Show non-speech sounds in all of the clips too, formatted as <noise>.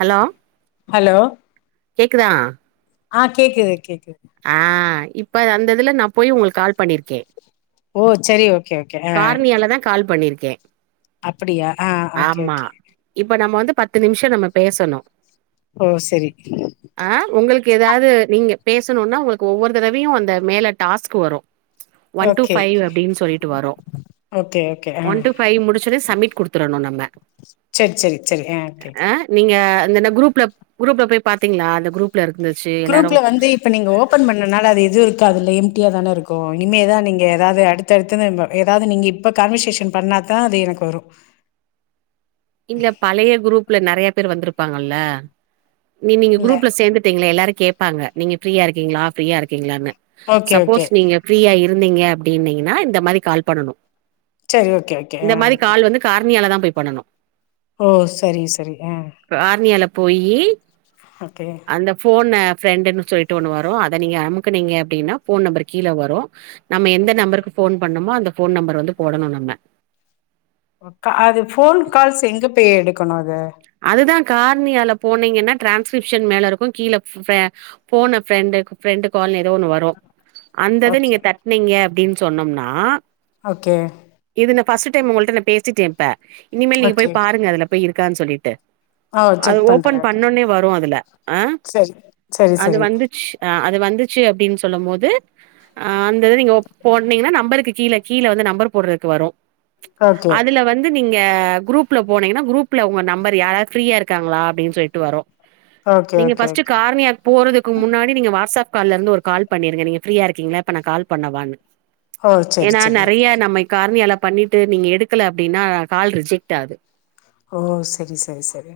Hello hello கேக்குதா ஆ கேக்குது கேக்குது அ இப்ப அந்ததுல நா போய் ஒங்ளுக் கால் பண்ணிருக்கே ஓ சரி ஓகே ஓகே அ காரணியால தா கால் பண்ணிருக்கே அப்புடியா அ ஓகே ஆமா ஓகே இப்ப நம்ம வந்து பத்து நிம்ஷோ நம்ம பேச்ணு ஓ சரி <unintelligible> ஆ உங்களுக்கு ஏதாது நீங்க பேசணுன்னா உங்களுக்கு ஒவ்வொரு தடவையு அந்த மேல டாஸ்க்கு வரு ஒன் டூ ஓகே ஃபைவ் அப்பிடின்னு சொல்லிட்டு வரு ஓகே ஓகே ஆ ஒன் டு ஃபைவ் முடிச்சோன சமிட் குடுத்துறணு நம்ம செர் செர் செரி ஆ ஓகே ஆ நீங்க அந்தந் குரூப்ல குரூப்ல போய் பாத்தீங்களா அந்த குரூப் குரூப்ல வந்து இப்ப நீங்க ஓபன் பண்ணனால அது எது இருக்காதுல எம்ட்டியாதான இருக்கு இனிமேதா நீங்க ஏதாது அடுத் தடுத்துனு ஏதாது நீங்க இப்ப கன்வர்சேஷன் பண்ணாத்தா அது எனக்கு வரு இல்ல பழைய குரூப்ல நெறைய பேர் வந்துருப்பாங்கல்ல நீ நீங்க இல்ல குரூப்ல சேந்து ட்டுங்களா எல்லாரு கேப்பாங்க நீங்க ஃப்ரீயா இருக்கீங்களா ஃப்ரீயா இருக்கீங்களான்னு ஓகே ஓகே சப்போஸ் நீங்க ஃபீரியா இருந்தீங்க அப்பிடினீங்கன்னா இந்த மாரி கால் பண்ணணு சரி ஓகே ஓகே இந்த ஆ மாரி ஓகே கால் வந்து கார்ணியால தா போய் பண்ணணு ஓ செரி செரி ஆ கார்னியால போயி ஓகே அந்த போன ஃப்ரெண்டுன்னு சொல்லிட்டு ஒண்ணு வரு அத நீங்க அமுக்கனீங்க அப்டின்னா ஃபோன் நம்பர் கீழ வரு நம்ம எந்த நம்பருக்கு ஃபோன் பண்ணுமோ அந்த ஃபோன் நம்பர் வந்து போடணு நம்ம அது போன் கால்ஸ் எங்க போய் எடுக்கணு அத அதுதா கார்ணியால போனீங்கன்னா டிரான்ஸ்கிரிப்ஷன் மேல இருக்கு கீழ ஃபே போன ஃப்ரெண்டு ஃப்ரெண்டு கால்னு ஏதோ ஒன்னு வரு அந்த இத நீங்க ஓகே தட்னீங்க அப்டின்னு சொன்னோம்னா ஓகே இது நா ஃபஸ்ட்டு டைம் உங்கள்ட்ட நா பேசிட்டே இப்ப இனிமேல் நீங்க ஓகே போய் பாருங்க அதுல போய் இருக்கான் சொல்லிட்டு ஓ அது செக் பண்றே ஓபன் பண்ணனே வரு அதுல சரி சரி அது சரி வந்துச்சு ஆ அது வந்துச்சு அப்டின்னு சொல்லம் போது ஆ அந்த இது நீங்க போட்னீங்கன்னா நம்பருக்கு கீழ கீழ வந்து நம்பர் போட்றக்கு வரு ஓகே அதுல வந்து நீங்க குரூப்ல போனீங்கன்னா குரூப்ல உங்க நம்பர் யார் யார் ஃப்ரீயா இருக்காங்களா அப்டின்னு சொல்லிட்டு வரு ஓகே நீங்க ஓகே ஃபஸ்ட்டு ஓகே கார்ணியாக் போறதுக்கு முன்னாடி நீங்க வாட்ஸ்அப் கால்ல இருந்து ஒரு கால் பண்ணிருங்க நீ ஃப்ரீயா இருக்கீங்களா இப்ப நா கால் பண்ணவானு ஓ சரி ஏன்னா சரி நெறைய நம்ம கார்ணியால பண்ணிட்டு நீங்க எடுக்கல அப்டின்னா கால் ரிஜெக்ட் ஆது ஓ செரி செரி செரி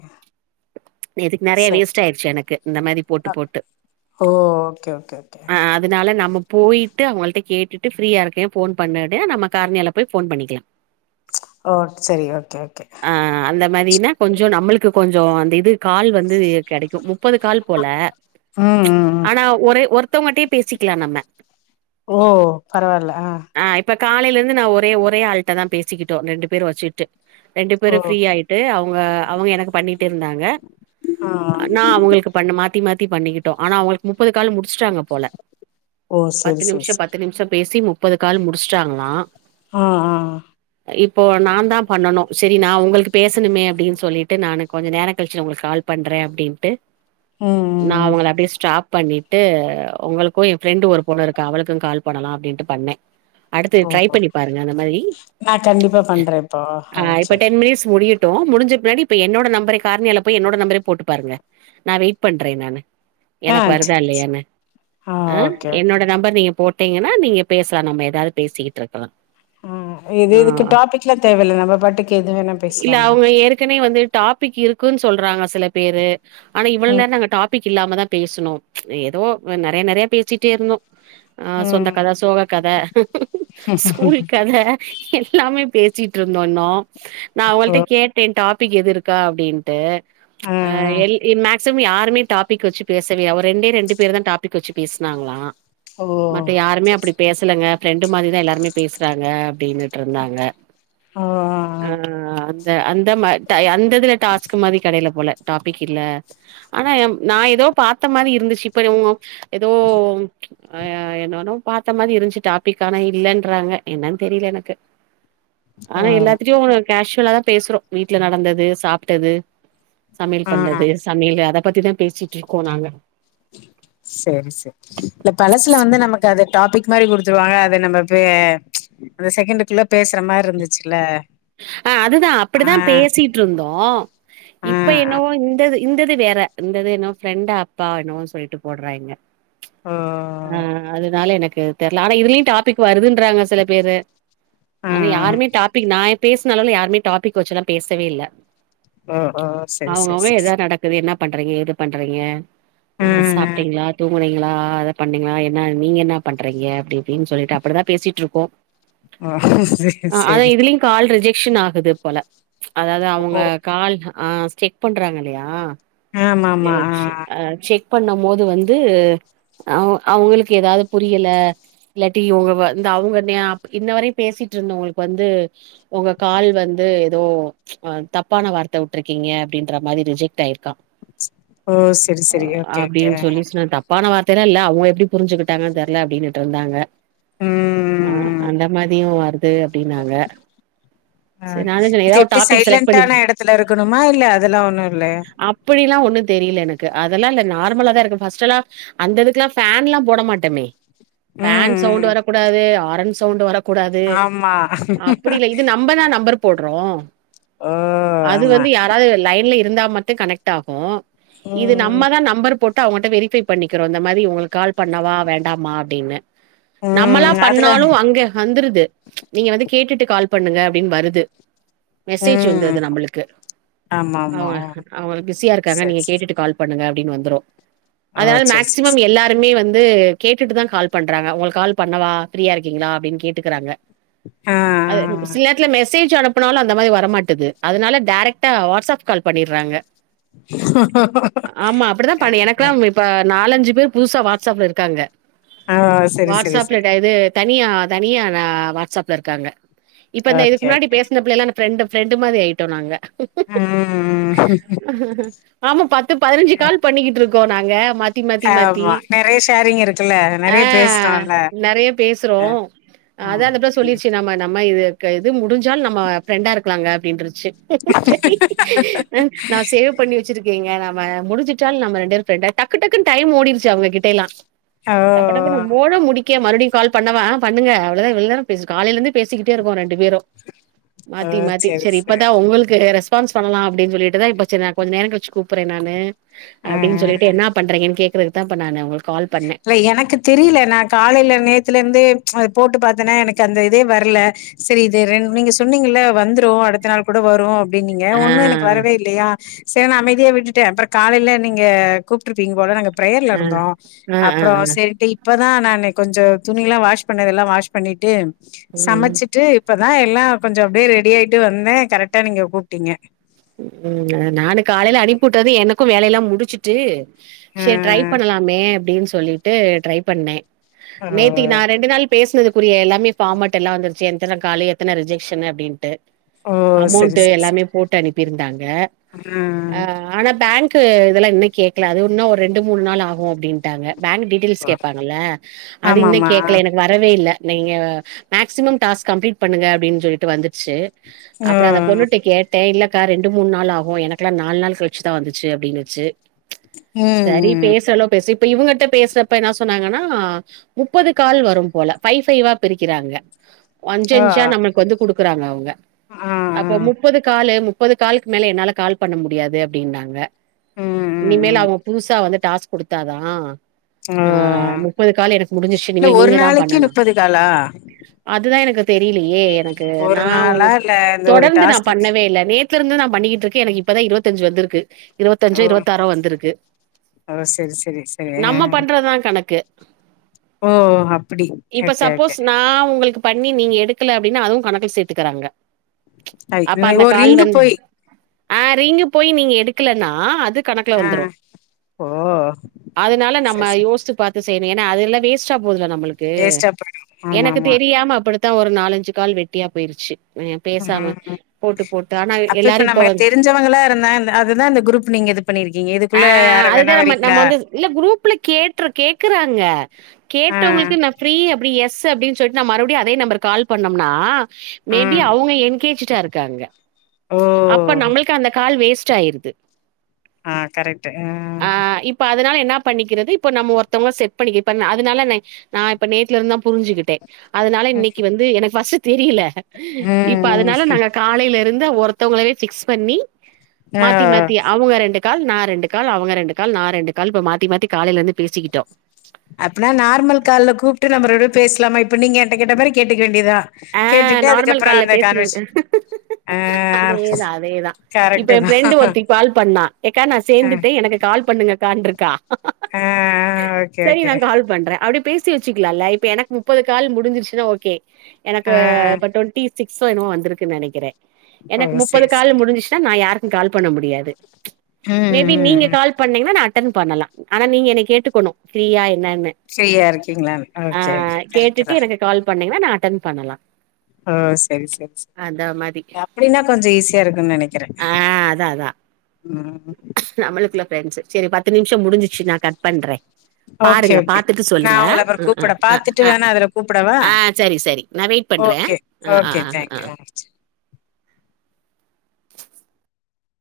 நேத்திக்கு நெறைய வேஸ்ட் ஆயிடுச்சு எனக்கு இந்த மாரி போட்டு அ போட்டு ஓ ஓகே ஓகே ஓகே ஓகே அல்ல நம்ம போயிட்டு அவங்கள்ட கேட்டு ஃப்ரீயா இருக்கே போன் பண்ணே நம்ம கார்ணியால போய் போன் பண்ணிக்கலா ஓ செரி ஓகே ஓகே ஆ அந்த மாரினா கொஞ்சோ நம்மளுக்கு கொஞ்சோ அந்த இது கால் வந்து கெடைக்கு முப்பது கால் போல ம் ம் ம் ஆனா ஒரே ஒருத் மத்தவங்கிட்டே பேசிக்கலா நம்ம ஓ ஆ இப்ப காலையில இருந்து நா ஒரே ஒரே ஆள்ட்ட தா பேசிக்கிட்டோ ரெண்டு பேரு வெச்சுகிட்டு ரெண்டு பேரு ஓ ஃப்ரீ ஆயிட்டு அவங்க அவங்க எனக்கு பண்ணிட்டு இருந்தாங்க ஆ ஆ நா அவங்களுக்கு பண்ண மாத்தி மாத்தி பண்ணிக்கிட்டோ ஆனா அவங்களுக்கு முப்பது கால் முடிச்சுட்டாங்க போல ஓ பத்து சரி சரி நிமிஷ சரி பத்து நிமிஷ பேசி முப்பது கால் முடிச்சிட்டாங்களா ஆ ஆ இப்போ நா தா பண்ணனு செரி நா உங்களுக்கு பேசணுமே அப்டின்னு சொல்லிட்டு நானு கொஞ்சோ நேர கழிச்சு உங்களுக்கு கால் பண்றே அப்டின்ட்டு ம் ம் நா ம் அவங்கள அப்டியே ஸ்டாப் பண்ணிட்டு உங்களுக்கு ஏ ஃபிரெண்டு் ஒரு பொண்ணு இருக்கா அவளுக்கு கால் பண்ணலா அப்டின்ட்டு பண்ணே அடுத்து ஓ ட்ரை பண்ணி பாருங்க அந்த மாதிரி நா கண்டிப்பா பண்றே இப்போ ஆ அ இப்ப சரி டென் மினிட்ஸ் முடியட் ட்டு முடிஞ்ச பின்னாடி இப்ப என்னோட நம்பரே கார்ணியால போய் என்னோட நம்பரே போட்டு பாருங்க நா வெயிட் பண்றே நானு ஆ எனக் வருதா சரி சரி. இல்லயானு ஆ ஓகே ஓகே என்னோட ஓகே நம்பர் நீங்க போட் டிங்கனா நீங்க பேசலா நம்ம எதாவது பேசிட்ருக்கலா ஆ இது இதுக்கு டாபிக்லா தேவல்ல நம்ம பாட்டுக்கு எது வேணா இல்ல பேசலாமா அவங்க ஏற்கனவே வந்து டாபிக் இருக்குன் சொல்றாங்க சில பேரு ஆனா இவ்ள ம் நேர நாங்க டாபிக் டாபிக் இல்லாம தா பேசனோ எதோ நறைய நறைய பேசிட்டே இருந்தோ ஆ சொந்த ம் கத சோக கத ஸ்கூல் கத எல்லாமே பேசிட்டு இருந்தோன்னோ நா ஓ அவங்கள்ட்ட கேட்டே டாபிக் எது இருக்கா அப்டின் ட்டு ஆ எல் ன் மேக் சிம் யாருமே டாபிக் வச்சு பேசலியா அவ ரெண்டே ரெண்டு பேர்தா டாபிக் வெச்சு பேசுனாங்ளா ஓ மத்த யாருமே செரி அப்டி பேசலங்க ஃப்ரெண்டு மாதிரிதா எல்லாருமே பேசுறாங்க அப்டின்னு ட்ருந்தாங்க ஓ ஆ அந்த அந்த மா ட அந்ததுல டாஸ்க் மாதிரி கடையில போல டாபிக் இல்ல ஆனா யம் நா எதோ பாத்த மாரி இருந்துச்சு இப்ப நீ உங்க எதோ அ என்னானோ பாத்த மாதி இருன்ச்சி டாப்பிக் ஆனா இல்லைன்றாங்க என்னன் தெரியல எனக்கு ஆ ஆனா எல்லாத்திட்டயும் கேஷுவலா தா பேசுறோ வீட்ல நடந்தது சாப்ட்டது சமையல் ஆ பண்றது சமையல் அத பத்திதா பேசிட் இருக்கோ நாங்க சரி சர் இல்ல பழசுல வந்து நமக் அத டாபிக் மாரி குடுத்துருவாங்க அத நம்ம பே அந்த செகண்டுக்குள்ள பேசுற மாரி இருந்துச்சுல அ அதுதா அப்படிதா பேசிட்ருந்தோ ஆ இப்ப ஆ என்னவோ இந்தது இந்தது வேற இந்தது என்னோ ஃப்ரெண்ட் ஆப்பா என்னவோ சொல்லிட்டு போட்றாய்ங்க ஆ ஆ அதுனால எனக்கு தெர்ல ஆனா இதுலயு டாபிக் வருதுன்றாங்க சில பேரு ஆ ஆ. ஆனா யாருமே டாபிக் நா பேசின அளவுல யாருமே டாபிக் வச்சுலா பேசவே இல்ல ஓ ஓ செரி செரி அவங்கவுங்க எதோ செரி நடக்குது என்ன பண்றீங்க எது பண்றீங்க ஆ செரி சாப்ட்டீங்களா தூங்குனீங்களா அத பண்ணீங்களா என்ன நீங்க என்னா பண்றீங்க அப்டி இப்டின் சொல்லிட்டு அப்டிதா பேசிட் இருக்கோ ஆ செரி செரி இதுலயு கால் ரிஜெக்ஷன் ஆகுது போல அதாவது அவங்க ஓ கால் ஆ செக் பண்றாங்க இல்லையா சேர் சேர் ஆ செக் பண்ணுமோது வந்து அவ அவ்ங்களுக்கு எதாவது புரியல இல்லாட்டி இவ்ங்க வந் அவங்க நே அப் இன்ன வரையு பேசிட்ருந்தவங்களுக்கு வந்து ஒங்க கால் வந்து எதோ தப்பான வார்த்த விட்ருக்கீங்க அப்டின்ற மாதிரி ரிஜெக்ட் ஆயிருக்கான் ஓ செரி செரி ஓகே ஓகே ஆ அ போன வார்த்தையல்லாம் இல்ல அவ்ங்க எப்டி புரிஞ்சுக்கிட்டாங்கன் தெர்ல அப்டினுட்டு இருந்தாங்க ம் ஆ ம் அந்த மாதியு வருது அப்டினாங்க ஆ இது எப்டி டாபிக் செலக்ட் பண்ணி சைலன்டான இடத்துல இருக்கணுமா இல்ல அதெல்லா ஒண்ணு இல்லயா அப்படிலா ஒன்னு தெரில எனக்கு அதெல்லா இல்ல நார்மலாதா இருக்கு ஃபர்ஸ்ட் எல்லா அந்த இதுக்லா ஃபேன்லா போட மாட்டமே ஃபேன் ம் சவுண்ட் ம் வரக்கூடாது ஆரன் சவுண்ட் வரக் ஆமா இது நம்பதா நம்பர் போடுறோ ஓ அது ஆமா வந்து யாராவது லைன்ல இரு இருந்தா மட்டும் கனெக்ட் ஆகு இது ம் நம்மதா நம்பர் போட்டு அவங்கட்ட வெரிஃபை பண்ணிக்கிறோ இந்த மாதி ஒங்களுக் கால் பண்ணவா வேண்டாமா அப்டின்னு நம்மலா ம் அதுல பண்ணாலு அங்க வந்துருது நீங்க வந்து கேட்டுட்டு கால் பண்ணுங்க அப்டின் வருது மெசேஜ் ம் வந்தருது நம்மளுக்கு ஆமா அவ ஆமா ஓ அவங்க பிஸியா இருக்காங்க செரி நீங்க செரி கேட்டுட்டு கால் பண்ணுங்க அப்டின்னு வந்துரு ஓ அதனால செரி மேக்சிமம் செரி எல்லாத் துலுமே வந்து கேட்டுட்டுதா கால் பண்றாங்க உங்களுக்கு கால் பண்ணவா ஃப்ரீயா இருக்கீங்களா அப்டின் கேட்டுக்கிறாங்க ஆ அது சில் நேரத்தில மெசேஜ் அனுப்புனாலு அந்த மாரி வர மாட்டது அதனால டேரக்டாக வாட்ஸ்ஆப் கால் பண்ணிடுறாங்க ஆமா அப்டிதா பண்ணி எனக் ஆ <unintelligible> இப்ப நாலஞ்சு பேர் புதுசா வாட்ஸ்அப் இருக்காங்க ஆ ஓ செரி செரி வாட்ஸ்அப்ல செரி <unintelligible> இது தனியா தனியா ந வாட்ஸ்அப்ல இருக்காங்க இப்ப இந்த இதுக்கு ஓகே முன்னாடி ஓகே பேசின பிள்ளயெல்லா ஃப்ரெண்டு ஃப்ரெண்டு மாரி ஆயிட்டோ நாங்க ம் ஆமா பத்து பதினஞ்சு கால் பண்ணிக்கிட்ருக்கோ நாங்க மாத்தி மாத்தி மாத்தி ஆமா நெறைய ஷேரிங் இருக்குல்ல ஆ நெறைய பேசுறோம்ல நெறைய பேசுறோம் அதா அந்தப்புள்ள சொல்லிருச்சு நம்ம நம் இது இது முடிஞ்சாலு நம்ம ஃபிரண்டா இருக்கலாங்க அப்டின்றச்சு செரி ந நா சேவ் பண்ணி வச்சிருக்கீங்க நம்ம முடிஞ்சிட்டால நம்ம ரெண்டு பேரு ஃப்ரண்டா டக்கு டக்குன்னு டைம் ஓடிடுச்சு அவுங்ககிட்டயெல்லா ஆ ஓ டப்பு டப்புன்னு மொடா முடிக்க மறுபடியு கால் பண்ணவா ஆ பண்ணுங்க அவ்ளோதா இவ்ளோ நேர பேசு காலையிலேந்து பேசிக்கிட்டே இருக்கோ ரெண்டு பேரும மாத்தி மாத்தி செரி இப்பதா உங்க க்கு அ ரெஸ்பான்ஸ் பண்ணல அப்டின்னு சொல்லிட்டுதா இப்ப செரி ந கொஞ்ச நேர கிச்சு கூப்புறே நானு ஆ அப்டின்னு சொல்லிட்டு ஆ. என்னா பண்றங்கன்னு கேக்கறதுக்கு தா இப்ப நானு உங்களுக் இல்ல எனக்கு தெரியில காலையில நேத்துலெருந்தே அது போட்டு பாத்தேன்னா எனக்கு அந்த இதே வர்ல செரி இது ரெ நீங்க சொன்னீங்கல்ல வந்துரு அடுத்த நாள் கூட வரு அப்டினீங்க ஒன்னு எனக்கு ஆ வரவே இல்லையா செரு நா அமைதியா விட்டுட்டே அப்பறோ காலையில நீங்க கூப்ட்டுருப்பீங்க போல நாங்க பிரேயர்ல ஆ இருந்தோ ஆ ஆ அப்பறோ ஆ செ ரி இப்பதா நானு கொஞ்சோ துணி எல்லா வாஷ் பண்ணதெல்லா வாஷ் பண்ணிட்டு ம் சமச்சிட்டு இப்பதா எல்லா கொஞ்சோ அப்டியே ரெடி ஆய்ட்டு வந்தே கரெக்டா நீங்க கூப்ட்டீங்க ம் நானு காலையில அனுப்பி வுட்டது எனக்கு வேலையெல்லா முடிச்சுட்டு செர் ட்ரை ஆ. பண்ணலாமே அப்டின் சொல்லிட்டு ட்ரை பண்ணே ஓ! நேத்தக்கி நா ரெண்டு நாள் பேசினதுக்குரிய எல்லாமே ஃபார்மேட் எல்லா வந்துரிச்சு எத்தன காலு எத்தன ரிஜெக்ஷன்னு அப்டின்ட்டு ஓ! சரி, அமௌண்ட் சரி, எல்லாமே சரி. போட்டு அனுப்பியிருந்தாங்க ஆ. அ ஆனா பேங்க் இதெல்லா இன்னு கேக்கல அது இன்னு ஒரு ரெண்டு மூணு நாள் ஆகு அப்டின்டாங்க பேங்க் டீ டியில்ஸ் ஆ. கேட்பங்க அது இன்னோ ஆமாமா கேக்கல எனக்கு வர் வே இல்ல நீங்க மேக்சிமம் டாஸ்க் கம்ப்ளீட் பண்ணுங்க அப்டின்னு சொல்லிட்டு வந்துச்சு ஓ அப்பறோ அந்த ம் பொண்ணுட்டு கேட்டே இல்ல க்கா ரெண்டு மூணு நாள் ஆகு எனக்குல்லா நாலு நாள் கழிச்சுத வச்சு அப்டின்னுச்சி சரி ம் பேசுறலோ பேசு இப்ப இவுங்ட்ட பேசுறப்ப என்ன சொன்னாங்கன்னா முப்பது கால் வரு போல ஃபைவ் ஃபைவா பிரிக்கிறாங்க அஞ்ச ஓ அஞ்சா ஆ நம்மளுக்கு வந்து குடுக்குறாங்க அவுங்க ஆ அப்போ முப்பது காலு மு ப்பது காலுக்கு மேல என்னால கால் பண்ண முடியாது அப்டின்னாங்க ம் ம் இனிமேல் ம் அவுங்க புதுசா வந்து டாஸ் குடுத்தாதா ஓ ஆ முப்பது கால் எனக்கு முடிஞ்சிச்சு இல்ல இனிமே ஒரு நீங்க தா நாளைக்கு பண்ணணு முப்பது காலா அதுதா எனக்கு தெரியிலியே எனக்கு ஒரு நா உங் நாளா இல்ல இந்த ஒரு தொடர்ந்து நா டாஸ்க்குக்கு பண்ணவே இல்ல நேத் ல இருந்து நா பண்ணிக்கிட்டு இருக்கே எனக்கு இப்பதா இருவத்தஞ்சு வந்துருக்கு ஓ இருவத்தஞ்சோ இருவத்தாறோ வந்துருக்கு ஓ செரி செரி செரி ஆ நம்ம பண்றதுதா கணக்கு ஓ அப்டி இப்ப ஓகே சப்போஸ் ஓகே நா உங்களுக் பண்ணி நீங்க எடுக்கல அப்டின்னா அதுவு கணக்குல சேத்துக்கறாங்க ஐ அப்ப அந்த ஓ கால் ரிங்கு வந்து போய் ஆ ரிங்கு போயி நீங்க எடுக்கலான அதுக் கணக்குல ஆ வந்துரு ஓ அதனால நம்ம செரி செரி யோசுச்சு பாத்து செய்யணு ஏனா அதல்லா வேஸ்டா போகுதுல நம்மளுக்கு வேஸ்ட்டா போயிடு எனக்கு ஆமாமா தெரியாம அப்படி தா ஒரு நாலஞ்சு கால் வெட்டியா போயிருச்சு அ பேசாம ம் போட்டு போட்டு ஆனா அப்ப இப்ப எல்லாரு நமக்கு வந்து தெரிஞ்சவங்களா இருந்தா இந்த குரூப் நீங்க இது பண்ணிருக்கீங்க ஆ இதுக்குள்ள யார அதுதா வேணா நம்ம நம்ம வரீங்களா வந்து இல்ல குரூப்ல கேட்ரு கேக்குறாங்க ஆ கேட்டவங்களுக்கு நா ஃப்ரீ அப்டி எஸ் அப்டின்னு சொல்லிட்டு நா மறுபடியு அதே நம்பர்க்கு கால் பண்ணோம்னா ஆ மேபி அவங்க என்கேஜ்டா இருக்காங்க அப்ப ஓ நம்மளுக்கு அந்த கால் கால் வேஸ்ட் ஆயிருது ஆ கரெக்டு அ ஆ இப்ப அதனால என்ன பணிக்குறது இப்ப நம்ம ஒருத்தவங்க செட் பண்ணிக் இப்ப நா அதுனால நா நா இப்ப நேத்ல இருந்துதா புரிஞ்சுகிட்டே அதனால இன்னைக்கு ம் வந்து எனக்கு ஃபஸ்டு தெரியல இப்ப அதனால நாங் காலையில இருந்து ஒருத்தவங்களே ஃபிக்ஸ் பண்ணி ஆ மாத்தி மாத்தி அவுங்க ரெண்டு கால் நா ரெண் டு கால் அவுங்க ரெண்டு கால் நா ரெண்டு கால் இப்ப மாத்தி மாத்தி காலையில இருந்து பேசிக்கிட்டோ அப்டினா நார்மல் கால்ல கூப்டு நம்ம ரெண்டு பேரு பேசலாமா இப்ப நீங்க எங்கிட்ட கேட்ட மாரி கேட்டுக்க வேண்டியதா ஆ கேட்டுட்டு அதுக்கப்றோ அந்த கான்வர்ஷேச அதேதா அதேதா இப்ப கரெக்ட் ஏ தா ஃப்ரெண்டு ஒருத்தி கால் பண்ணா எக்கா நா ஆ சேந்துட்டே எனக்கு கால் பண்ணுங்க கான்ருக்கா ஆ ஓகே செரி ஓகே நா கால் பண்றே அப்டி பேசி வச்சுக்கலால்ல எனக்கு இப்ப எனக்கு முப்பது கால் முடிஞ்சிருச்சுன்னா ஓகே எனக்கு ஆ இப்ப டுவெண்டிஸ் சிப்ஸோ என்னமோ வந்துருக்குனு நெனைக்கிறே ஓ எனக்கு முப்பது செரி கால் செரி முடிஞ்சுச்சுன்னா நா யாருக்கு கால் பண்ண முடியாது ம் மேபி ம் நீங்க ம் கால் பண்ணீங்கனா நா அட்டன் பண்ணலா ஆனா நீங்க என்ன கேட்டுக்கணு ஃப்ரீயா என்னன்னு ஃப்ரீயா இருக்கீங்களானு ஓ ஆ செரி செரி கரெக்டு கேட்டுட்டு தா எனக்கு கால் பண்ணீங்கனா நா அட்டன் பண்ணலா ஓ செரி செரி செரி அப்டின்னா கொஞ்ச ஈஸியா இருக்குனு நெனைக்கிறே ஆ அதான் அதான். ம் நம்மளுக்குள்ள ஃப்ரெண்ட்ஸு சேரி பத்து நிம்ஷோ முடிஞ்சிச்சு நா கட் பண்றே ஓகே பாருங்க ஓகே பாத்துட்டு நா சொல்லுங்க உங்கள அப்புறோ கூப்புட ஆ பாத்துட்டு ஆ வேணா அதுல கூப்புடவா ஆ செரி செரி நா வெயிட் பண்றே ஓகே. Okay thank you